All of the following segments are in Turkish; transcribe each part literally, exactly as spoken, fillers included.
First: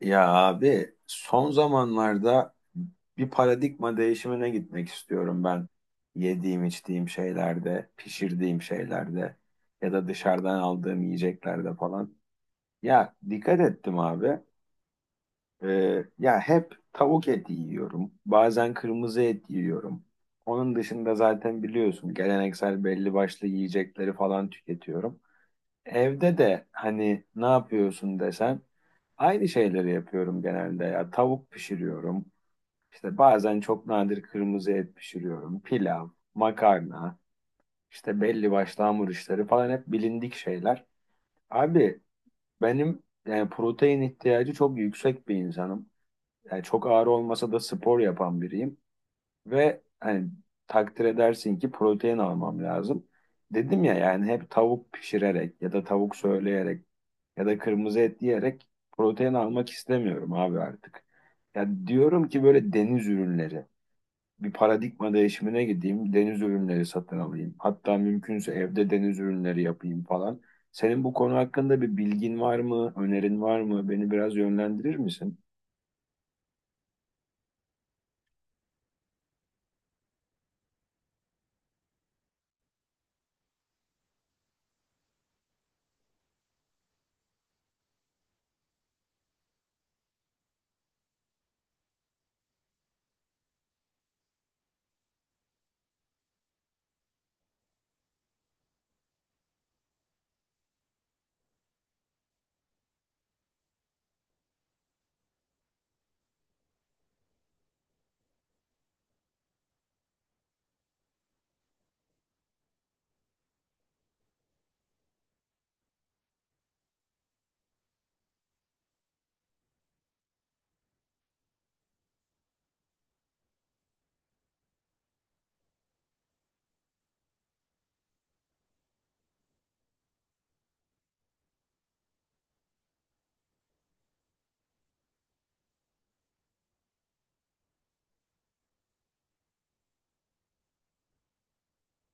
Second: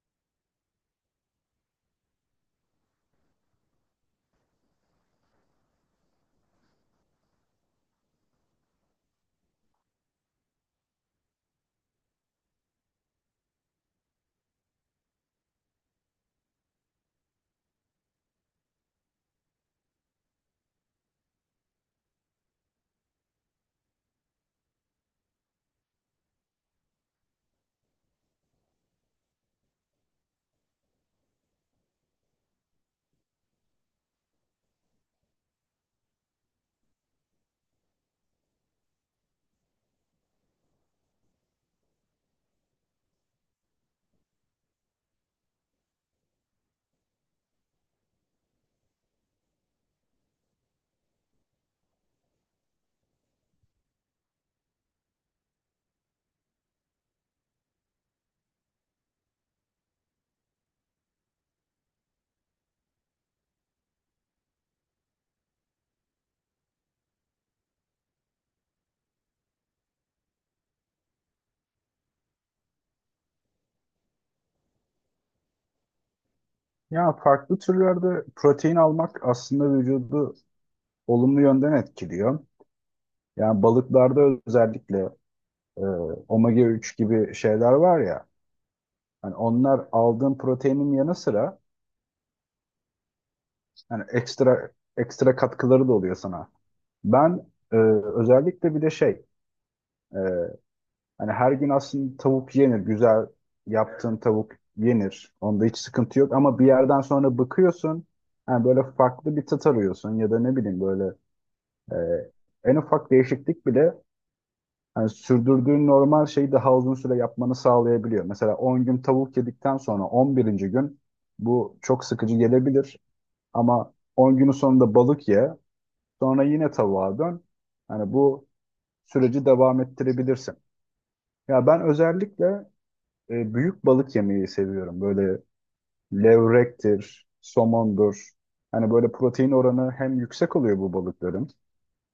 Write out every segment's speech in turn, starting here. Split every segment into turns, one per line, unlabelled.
Ya abi, son zamanlarda bir paradigma değişimine gitmek istiyorum ben. Yediğim, içtiğim şeylerde, pişirdiğim şeylerde ya da dışarıdan aldığım yiyeceklerde falan. Ya dikkat ettim abi. Ee, ya hep tavuk eti yiyorum. Bazen kırmızı et yiyorum. Onun dışında zaten biliyorsun geleneksel belli başlı yiyecekleri falan tüketiyorum. Evde de hani ne yapıyorsun desen, aynı şeyleri yapıyorum genelde ya. Tavuk pişiriyorum. İşte bazen çok nadir kırmızı et pişiriyorum. Pilav, makarna, işte belli başlı hamur işleri falan, hep bilindik şeyler. Abi, benim yani protein ihtiyacı çok yüksek bir insanım. Yani çok ağır olmasa da spor yapan biriyim. Ve hani, takdir edersin ki protein almam lazım. Dedim ya, yani hep tavuk pişirerek ya da tavuk söyleyerek ya da kırmızı et diyerek protein almak istemiyorum abi artık. Ya diyorum ki, böyle deniz ürünleri. Bir paradigma değişimine gideyim, deniz ürünleri satın alayım. Hatta mümkünse evde deniz ürünleri yapayım falan. Senin bu konu hakkında bir bilgin var mı, önerin var mı? Beni biraz yönlendirir misin?
Ya farklı türlerde protein almak aslında vücudu olumlu yönden etkiliyor. Yani balıklarda özellikle e, omega üç gibi şeyler var ya. Hani onlar aldığın proteinin yanı sıra hani ekstra ekstra katkıları da oluyor sana. Ben e, özellikle bir de şey e, hani her gün aslında tavuk yenir. Güzel yaptığın tavuk yenir. Onda hiç sıkıntı yok ama bir yerden sonra bıkıyorsun. Yani böyle farklı bir tat arıyorsun ya da ne bileyim böyle Ee, En ufak değişiklik bile hani sürdürdüğün normal şeyi daha uzun süre yapmanı sağlayabiliyor. Mesela on gün tavuk yedikten sonra on birinci gün bu çok sıkıcı gelebilir ama on günün sonunda balık ye, sonra yine tavuğa dön. Yani bu süreci devam ettirebilirsin. Ya ben özellikle e, büyük balık yemeyi seviyorum. Böyle levrektir, somondur. Hani böyle protein oranı hem yüksek oluyor bu balıkların,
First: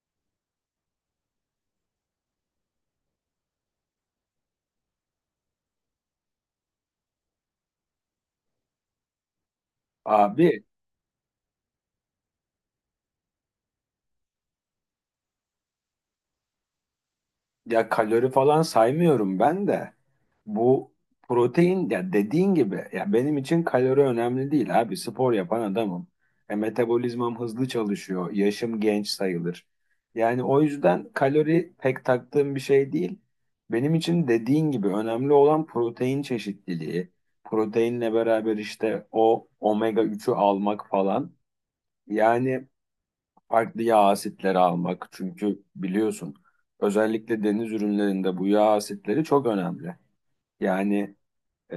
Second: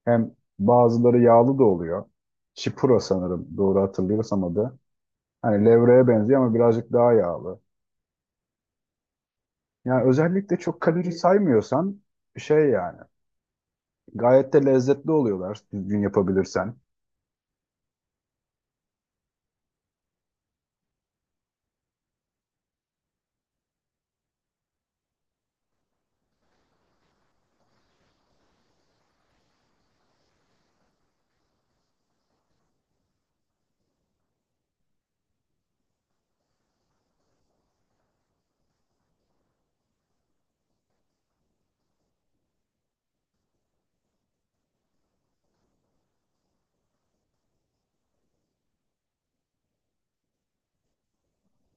hem bazıları yağlı da oluyor. Chipura sanırım doğru hatırlıyorsam adı. Hani levreye benziyor ama birazcık daha yağlı. Yani özellikle
Abi,
çok kalori saymıyorsan şey yani gayet de lezzetli oluyorlar düzgün yapabilirsen.
ya kalori falan saymıyorum ben de. Bu protein, ya dediğin gibi, ya benim için kalori önemli değil abi. Spor yapan adamım. E, metabolizmam hızlı çalışıyor. Yaşım genç sayılır. Yani o yüzden kalori pek taktığım bir şey değil. Benim için dediğin gibi önemli olan protein çeşitliliği. Proteinle beraber işte o omega üçü almak falan. Yani farklı yağ asitleri almak. Çünkü biliyorsun, özellikle deniz ürünlerinde bu yağ asitleri çok önemli. Yani e,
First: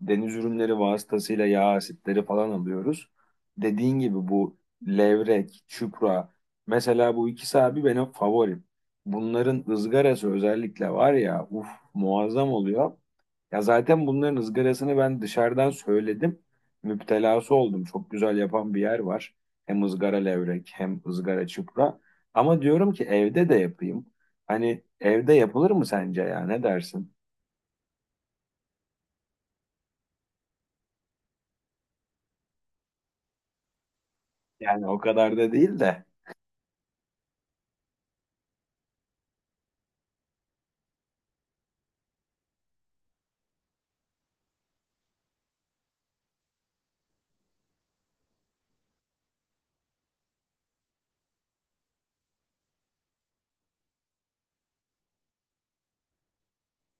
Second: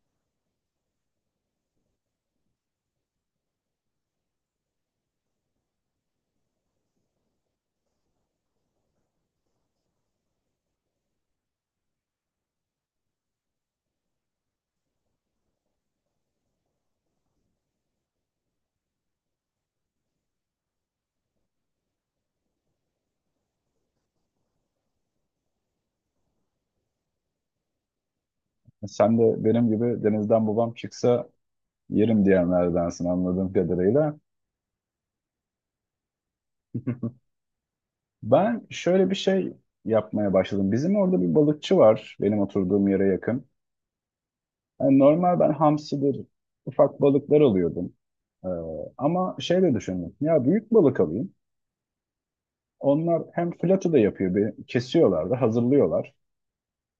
deniz ürünleri vasıtasıyla yağ asitleri falan alıyoruz. Dediğin gibi bu levrek, çupra, mesela bu ikisi abi benim favorim. Bunların ızgarası özellikle, var ya, uf, muazzam oluyor. Ya zaten bunların ızgarasını ben dışarıdan söyledim. Müptelası oldum. Çok güzel yapan bir yer var. Hem ızgara levrek hem ızgara çupra. Ama diyorum ki evde de yapayım. Hani evde yapılır mı sence, ya ne dersin?
Sen de benim gibi denizden babam çıksa yerim diyenlerdensin anladığım kadarıyla.
Yani o kadar da değil de.
Ben şöyle bir şey yapmaya başladım. Bizim orada bir balıkçı var benim oturduğum yere yakın. Yani normal ben hamsidir, ufak balıklar alıyordum. Ee, ama şey de düşündüm. Ya büyük balık alayım. Onlar hem flatı da yapıyor. Bir, kesiyorlar da hazırlıyorlar.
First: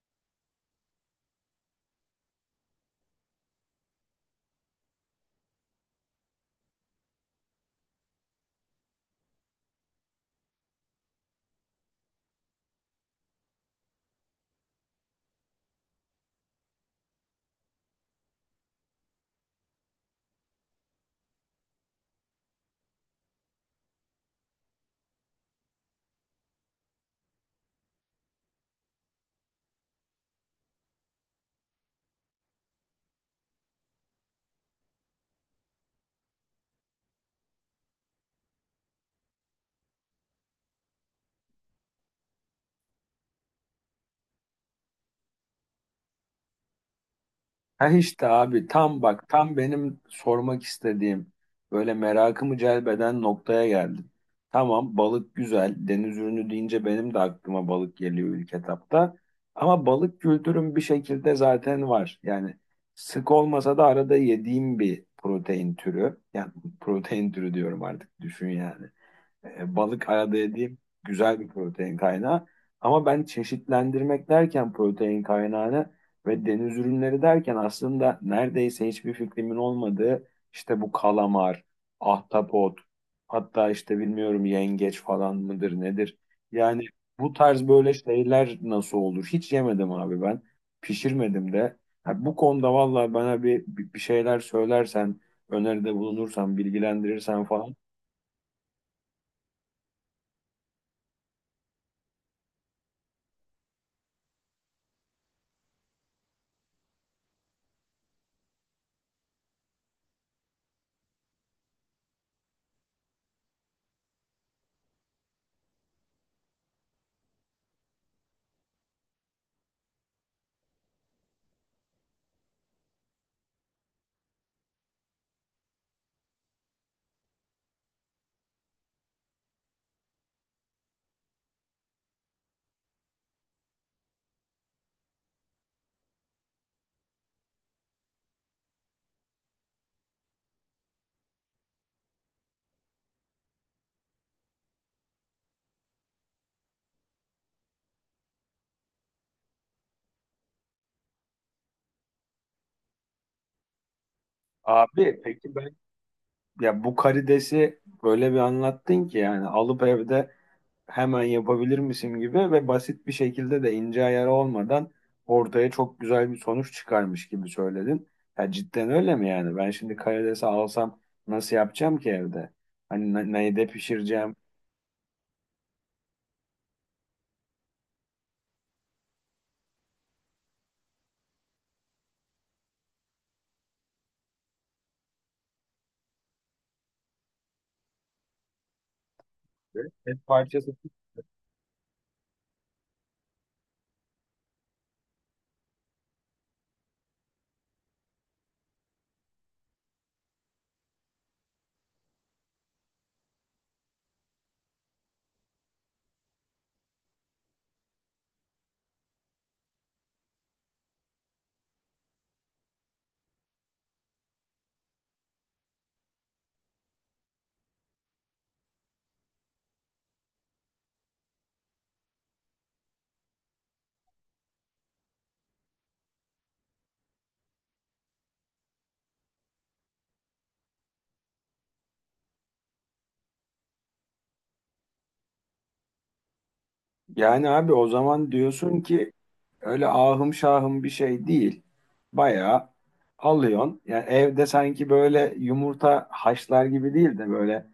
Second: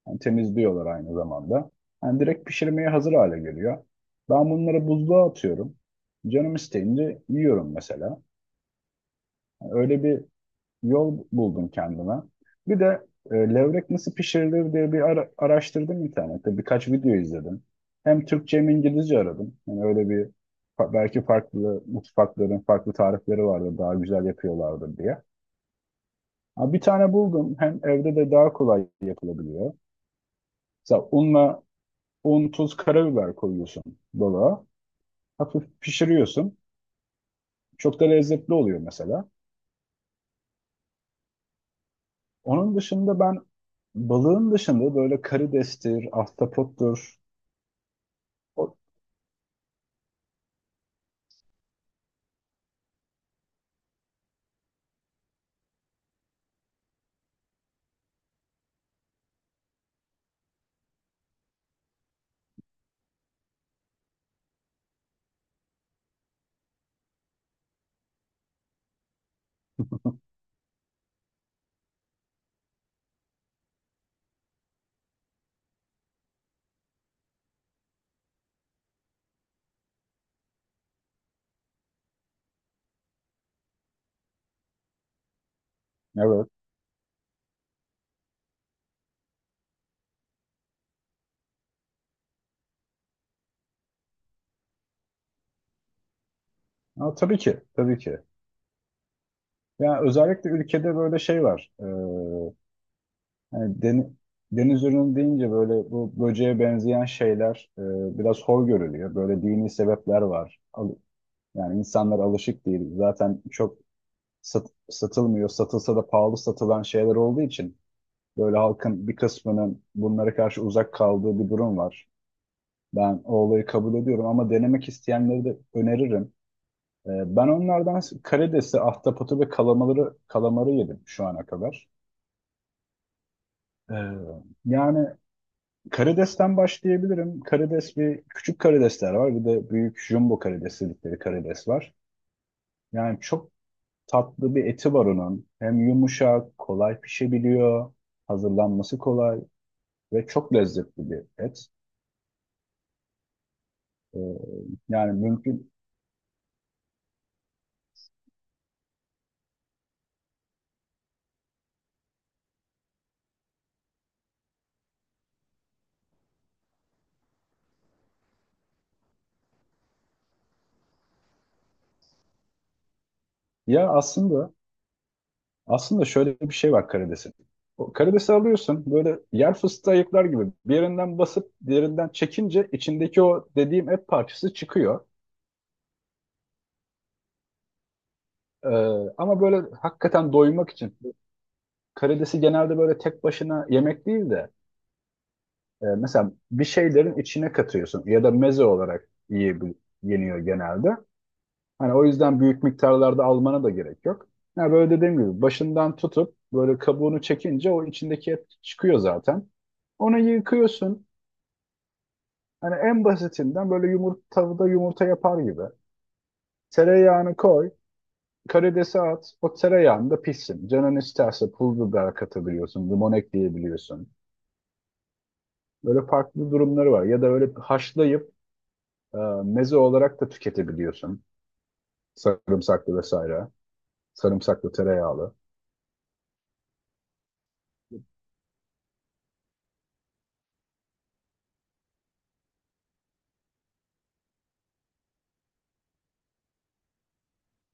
Yani temizliyorlar aynı zamanda. Yani direkt pişirmeye hazır hale geliyor. Ben bunları buzluğa atıyorum. Canım isteyince yiyorum mesela. Yani öyle bir yol buldum kendime. Bir de e, levrek nasıl pişirilir diye bir ara- araştırdım internette. Birkaç video izledim. Hem Türkçe hem İngilizce aradım. Yani öyle bir fa- belki farklı mutfakların farklı tarifleri vardı daha güzel yapıyorlardı diye. Ha, bir tane buldum. Hem evde de daha kolay yapılabiliyor. Mesela unla un, tuz, karabiber koyuyorsun dolaba. Hafif pişiriyorsun. Çok da lezzetli oluyor mesela. Onun dışında ben balığın dışında böyle karidestir, ahtapottur,
Ha işte abi,
O-
tam bak, tam benim sormak istediğim, böyle merakımı celbeden noktaya geldim. Tamam, balık güzel, deniz ürünü deyince benim de aklıma balık geliyor ilk etapta. Ama balık kültürüm bir şekilde zaten var. Yani sık olmasa da arada yediğim bir protein türü. Yani protein türü diyorum artık, düşün yani. E, balık arada yediğim güzel bir protein kaynağı. Ama ben çeşitlendirmek derken protein kaynağını ve deniz ürünleri derken, aslında neredeyse hiçbir fikrimin olmadığı işte bu kalamar, ahtapot, hatta işte bilmiyorum yengeç falan mıdır nedir?
Evet.
Yani bu tarz böyle şeyler nasıl olur? Hiç yemedim abi ben. Pişirmedim de. Ha, bu konuda vallahi bana bir, bir şeyler söylersen, öneride bulunursan,
Ha, tabii
bilgilendirirsen
ki,
falan.
tabii ki. Yani özellikle ülkede böyle şey var. Ee, hani deni- deniz ürünü deyince böyle bu böceğe benzeyen şeyler e, biraz hor görülüyor. Böyle dini sebepler var. Al- yani insanlar alışık değil. Zaten çok sat- satılmıyor. Satılsa da pahalı satılan şeyler olduğu için böyle halkın bir kısmının bunlara karşı uzak kaldığı bir durum var. Ben o olayı kabul ediyorum ama denemek isteyenleri de öneririm. Ee, Ben onlardan karidesi, ahtapotu ve kalamarı, kalamarı yedim şu ana kadar. Ee, yani karidesten başlayabilirim. Karides bir küçük karidesler var. Bir de büyük jumbo karides dedikleri karides var. Yani çok tatlı bir eti var onun. Hem yumuşak, kolay pişebiliyor. Hazırlanması kolay ve çok lezzetli bir et. Ee, yani
Abi peki ben,
mümkün.
ya bu karidesi böyle bir anlattın ki, yani alıp evde hemen yapabilir misin gibi ve basit bir şekilde de, ince ayarı olmadan ortaya çok güzel bir sonuç çıkarmış gibi söyledin. Ya cidden öyle mi yani? Ben şimdi karidesi alsam nasıl yapacağım ki evde? Hani ne- neyde
Ya
pişireceğim?
aslında Aslında şöyle bir şey var karidesin. O karidesi alıyorsun böyle yer fıstığı ayıklar gibi bir yerinden basıp diğerinden çekince içindeki o dediğim et parçası çıkıyor. Ee, ama böyle
Et
hakikaten doymak
parçası.
için karidesi genelde böyle tek başına yemek değil de e, mesela bir şeylerin içine katıyorsun ya da meze olarak yiyebil yeniyor genelde. Hani o yüzden büyük miktarlarda almana da gerek yok. Ya böyle dediğim gibi başından tutup böyle kabuğunu çekince o içindeki et çıkıyor zaten. Onu yıkıyorsun. Hani en basitinden böyle yumurta tavada yumurta yapar gibi. Tereyağını koy, karidesi at. O tereyağında pişsin. Canın isterse pul biber katabiliyorsun, limon ekleyebiliyorsun. Böyle farklı durumları var. Ya da öyle haşlayıp e, meze olarak da tüketebiliyorsun. Sarımsaklı vesaire. Sarımsaklı tereyağlı.
Yani abi o zaman diyorsun ki öyle ahım şahım bir şey değil. Bayağı alıyorsun. Yani evde sanki böyle yumurta haşlar gibi değil de böyle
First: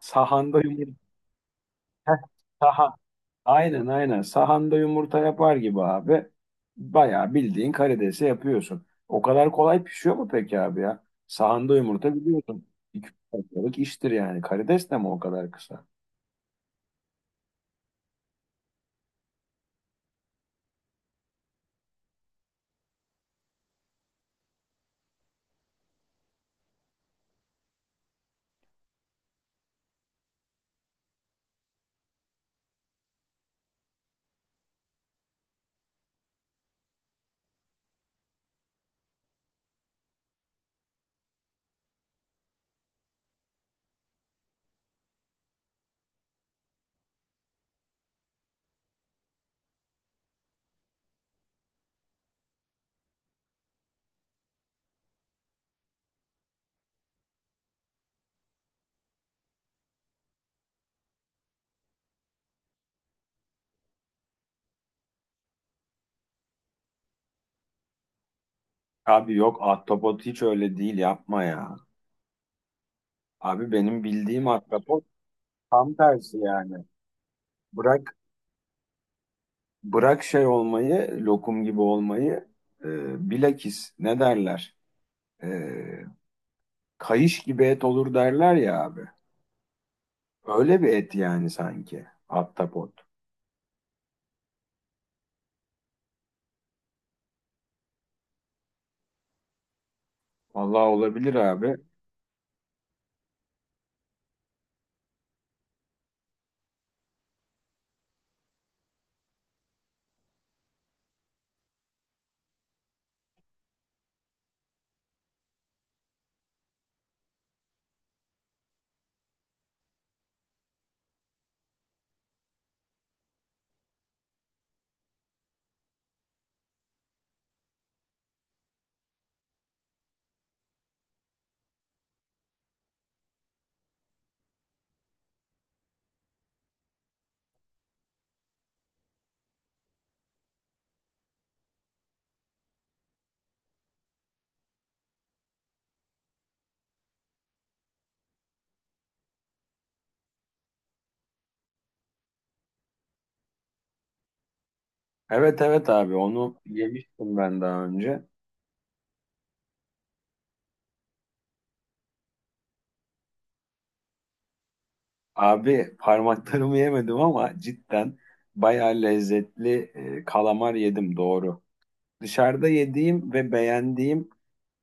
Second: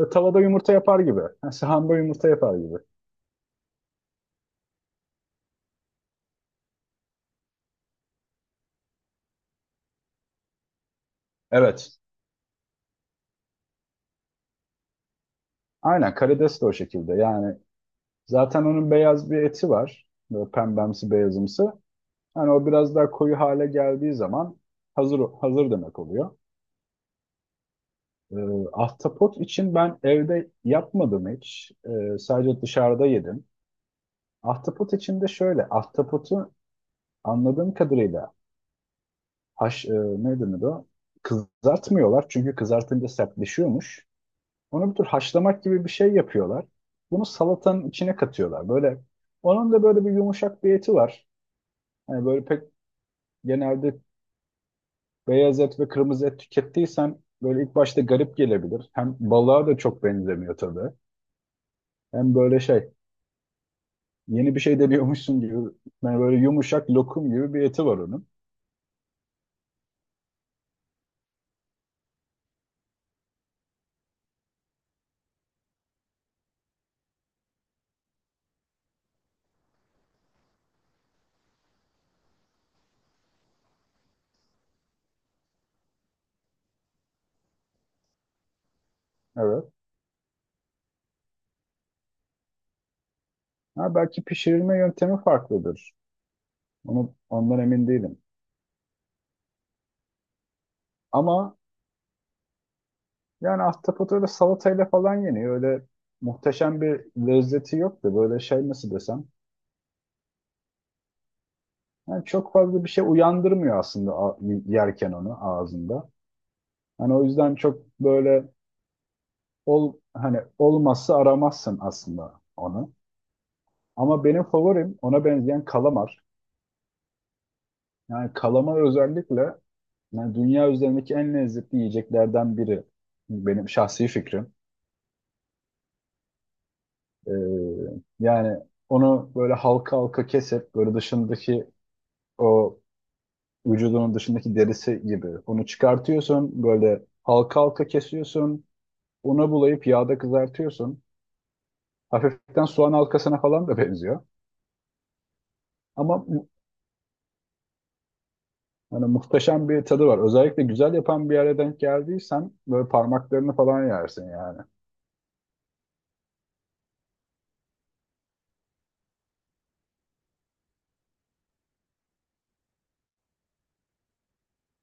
Ve tavada
sahanda
yumurta
yumurta.
yapar gibi. Ha, sahanda
Heh,
yumurta yapar gibi.
saha. Aynen, aynen. Sahanda yumurta yapar gibi abi. Bayağı bildiğin karidesi yapıyorsun. O kadar kolay pişiyor mu peki abi ya? Sahanda
Evet.
yumurta biliyorsun. İki dakikalık iştir yani. Karides de mi o kadar kısa?
Aynen karides de o şekilde. Yani zaten onun beyaz bir eti var. Böyle pembemsi beyazımsı. Hani o biraz daha koyu hale geldiği zaman hazır hazır demek oluyor. Ee, ahtapot için ben evde yapmadım hiç. Ee, sadece dışarıda yedim. Ahtapot için de şöyle, ahtapotu anladığım kadarıyla haş, e, ne denir o? Kızartmıyorlar çünkü kızartınca sertleşiyormuş. Onu bir tür haşlamak gibi bir şey yapıyorlar. Bunu salatanın içine katıyorlar. Böyle onun da böyle bir yumuşak bir eti var. Hani böyle pek genelde beyaz et ve kırmızı et tükettiysen böyle ilk başta garip gelebilir. Hem balığa da çok benzemiyor tabii. Hem böyle şey yeni bir şey deniyormuşsun gibi yani böyle yumuşak lokum gibi bir eti var onun.
Abi yok, ahtapot hiç öyle değil, yapma ya. Abi benim bildiğim ahtapot tam tersi yani. Bırak bırak şey olmayı, lokum gibi olmayı, e, bilakis ne derler? E, kayış gibi et olur derler ya abi.
Evet.
Öyle bir et yani sanki. Ahtapot.
Ha, belki pişirilme yöntemi farklıdır. Onu, ondan emin değilim.
Vallahi olabilir
Ama
abi.
yani ahtapot öyle salatayla falan yeniyor. Öyle muhteşem bir lezzeti yok da böyle şey nasıl desem. Yani çok fazla bir şey uyandırmıyor aslında a- yerken onu ağzında. Hani o yüzden çok böyle ol hani olmazsa aramazsın aslında onu. Ama benim favorim ona benzeyen kalamar. Yani kalamar özellikle yani dünya üzerindeki en lezzetli yiyeceklerden biri. Benim şahsi fikrim. Ee, yani onu böyle halka halka kesip böyle dışındaki o vücudunun dışındaki derisi gibi onu çıkartıyorsun böyle halka halka kesiyorsun una bulayıp yağda kızartıyorsun. Hafiften soğan halkasına falan da benziyor.
Evet, evet abi,
Ama
onu yemiştim ben daha önce.
hani muhteşem bir tadı var. Özellikle güzel yapan bir yere denk geldiysen böyle parmaklarını falan yersin yani.
Abi parmaklarımı yemedim ama cidden bayağı lezzetli e, kalamar yedim, doğru. Dışarıda yediğim ve beğendiğim,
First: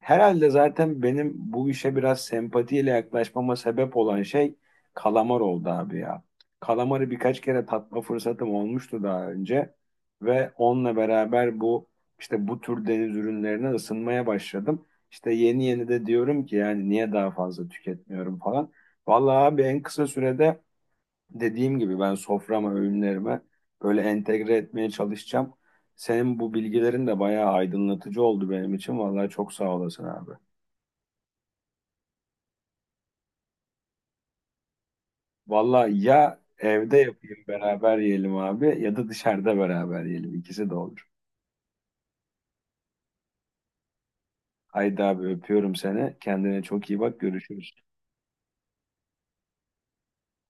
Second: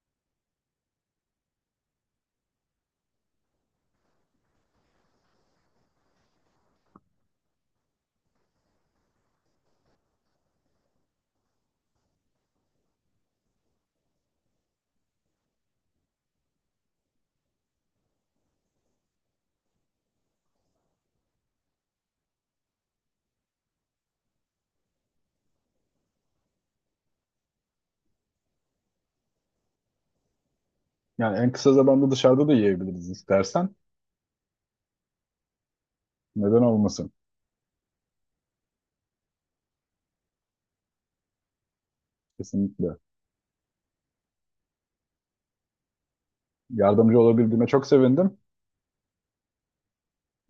herhalde zaten benim bu işe biraz sempatiyle yaklaşmama sebep olan şey kalamar oldu abi ya. Kalamarı birkaç kere tatma fırsatım olmuştu daha önce ve onunla beraber bu, işte bu tür deniz ürünlerine ısınmaya başladım. İşte yeni yeni de diyorum ki yani niye daha fazla tüketmiyorum falan. Vallahi abi en kısa sürede, dediğim gibi, ben soframa, öğünlerime böyle entegre etmeye çalışacağım. Senin bu bilgilerin de bayağı aydınlatıcı oldu benim için. Vallahi çok sağ olasın abi.
Yani en kısa zamanda dışarıda da yiyebiliriz istersen.
Valla ya,
Neden
evde
olmasın?
yapayım beraber yiyelim abi, ya da dışarıda beraber yiyelim. İkisi de olur.
Kesinlikle.
Haydi abi, öpüyorum seni. Kendine çok iyi bak,
Yardımcı olabildiğime
görüşürüz.
çok sevindim.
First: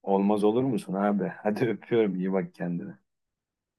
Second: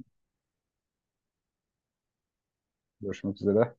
Olmaz olur musun abi? Hadi öpüyorum, iyi bak kendine.
Görüşmek üzere.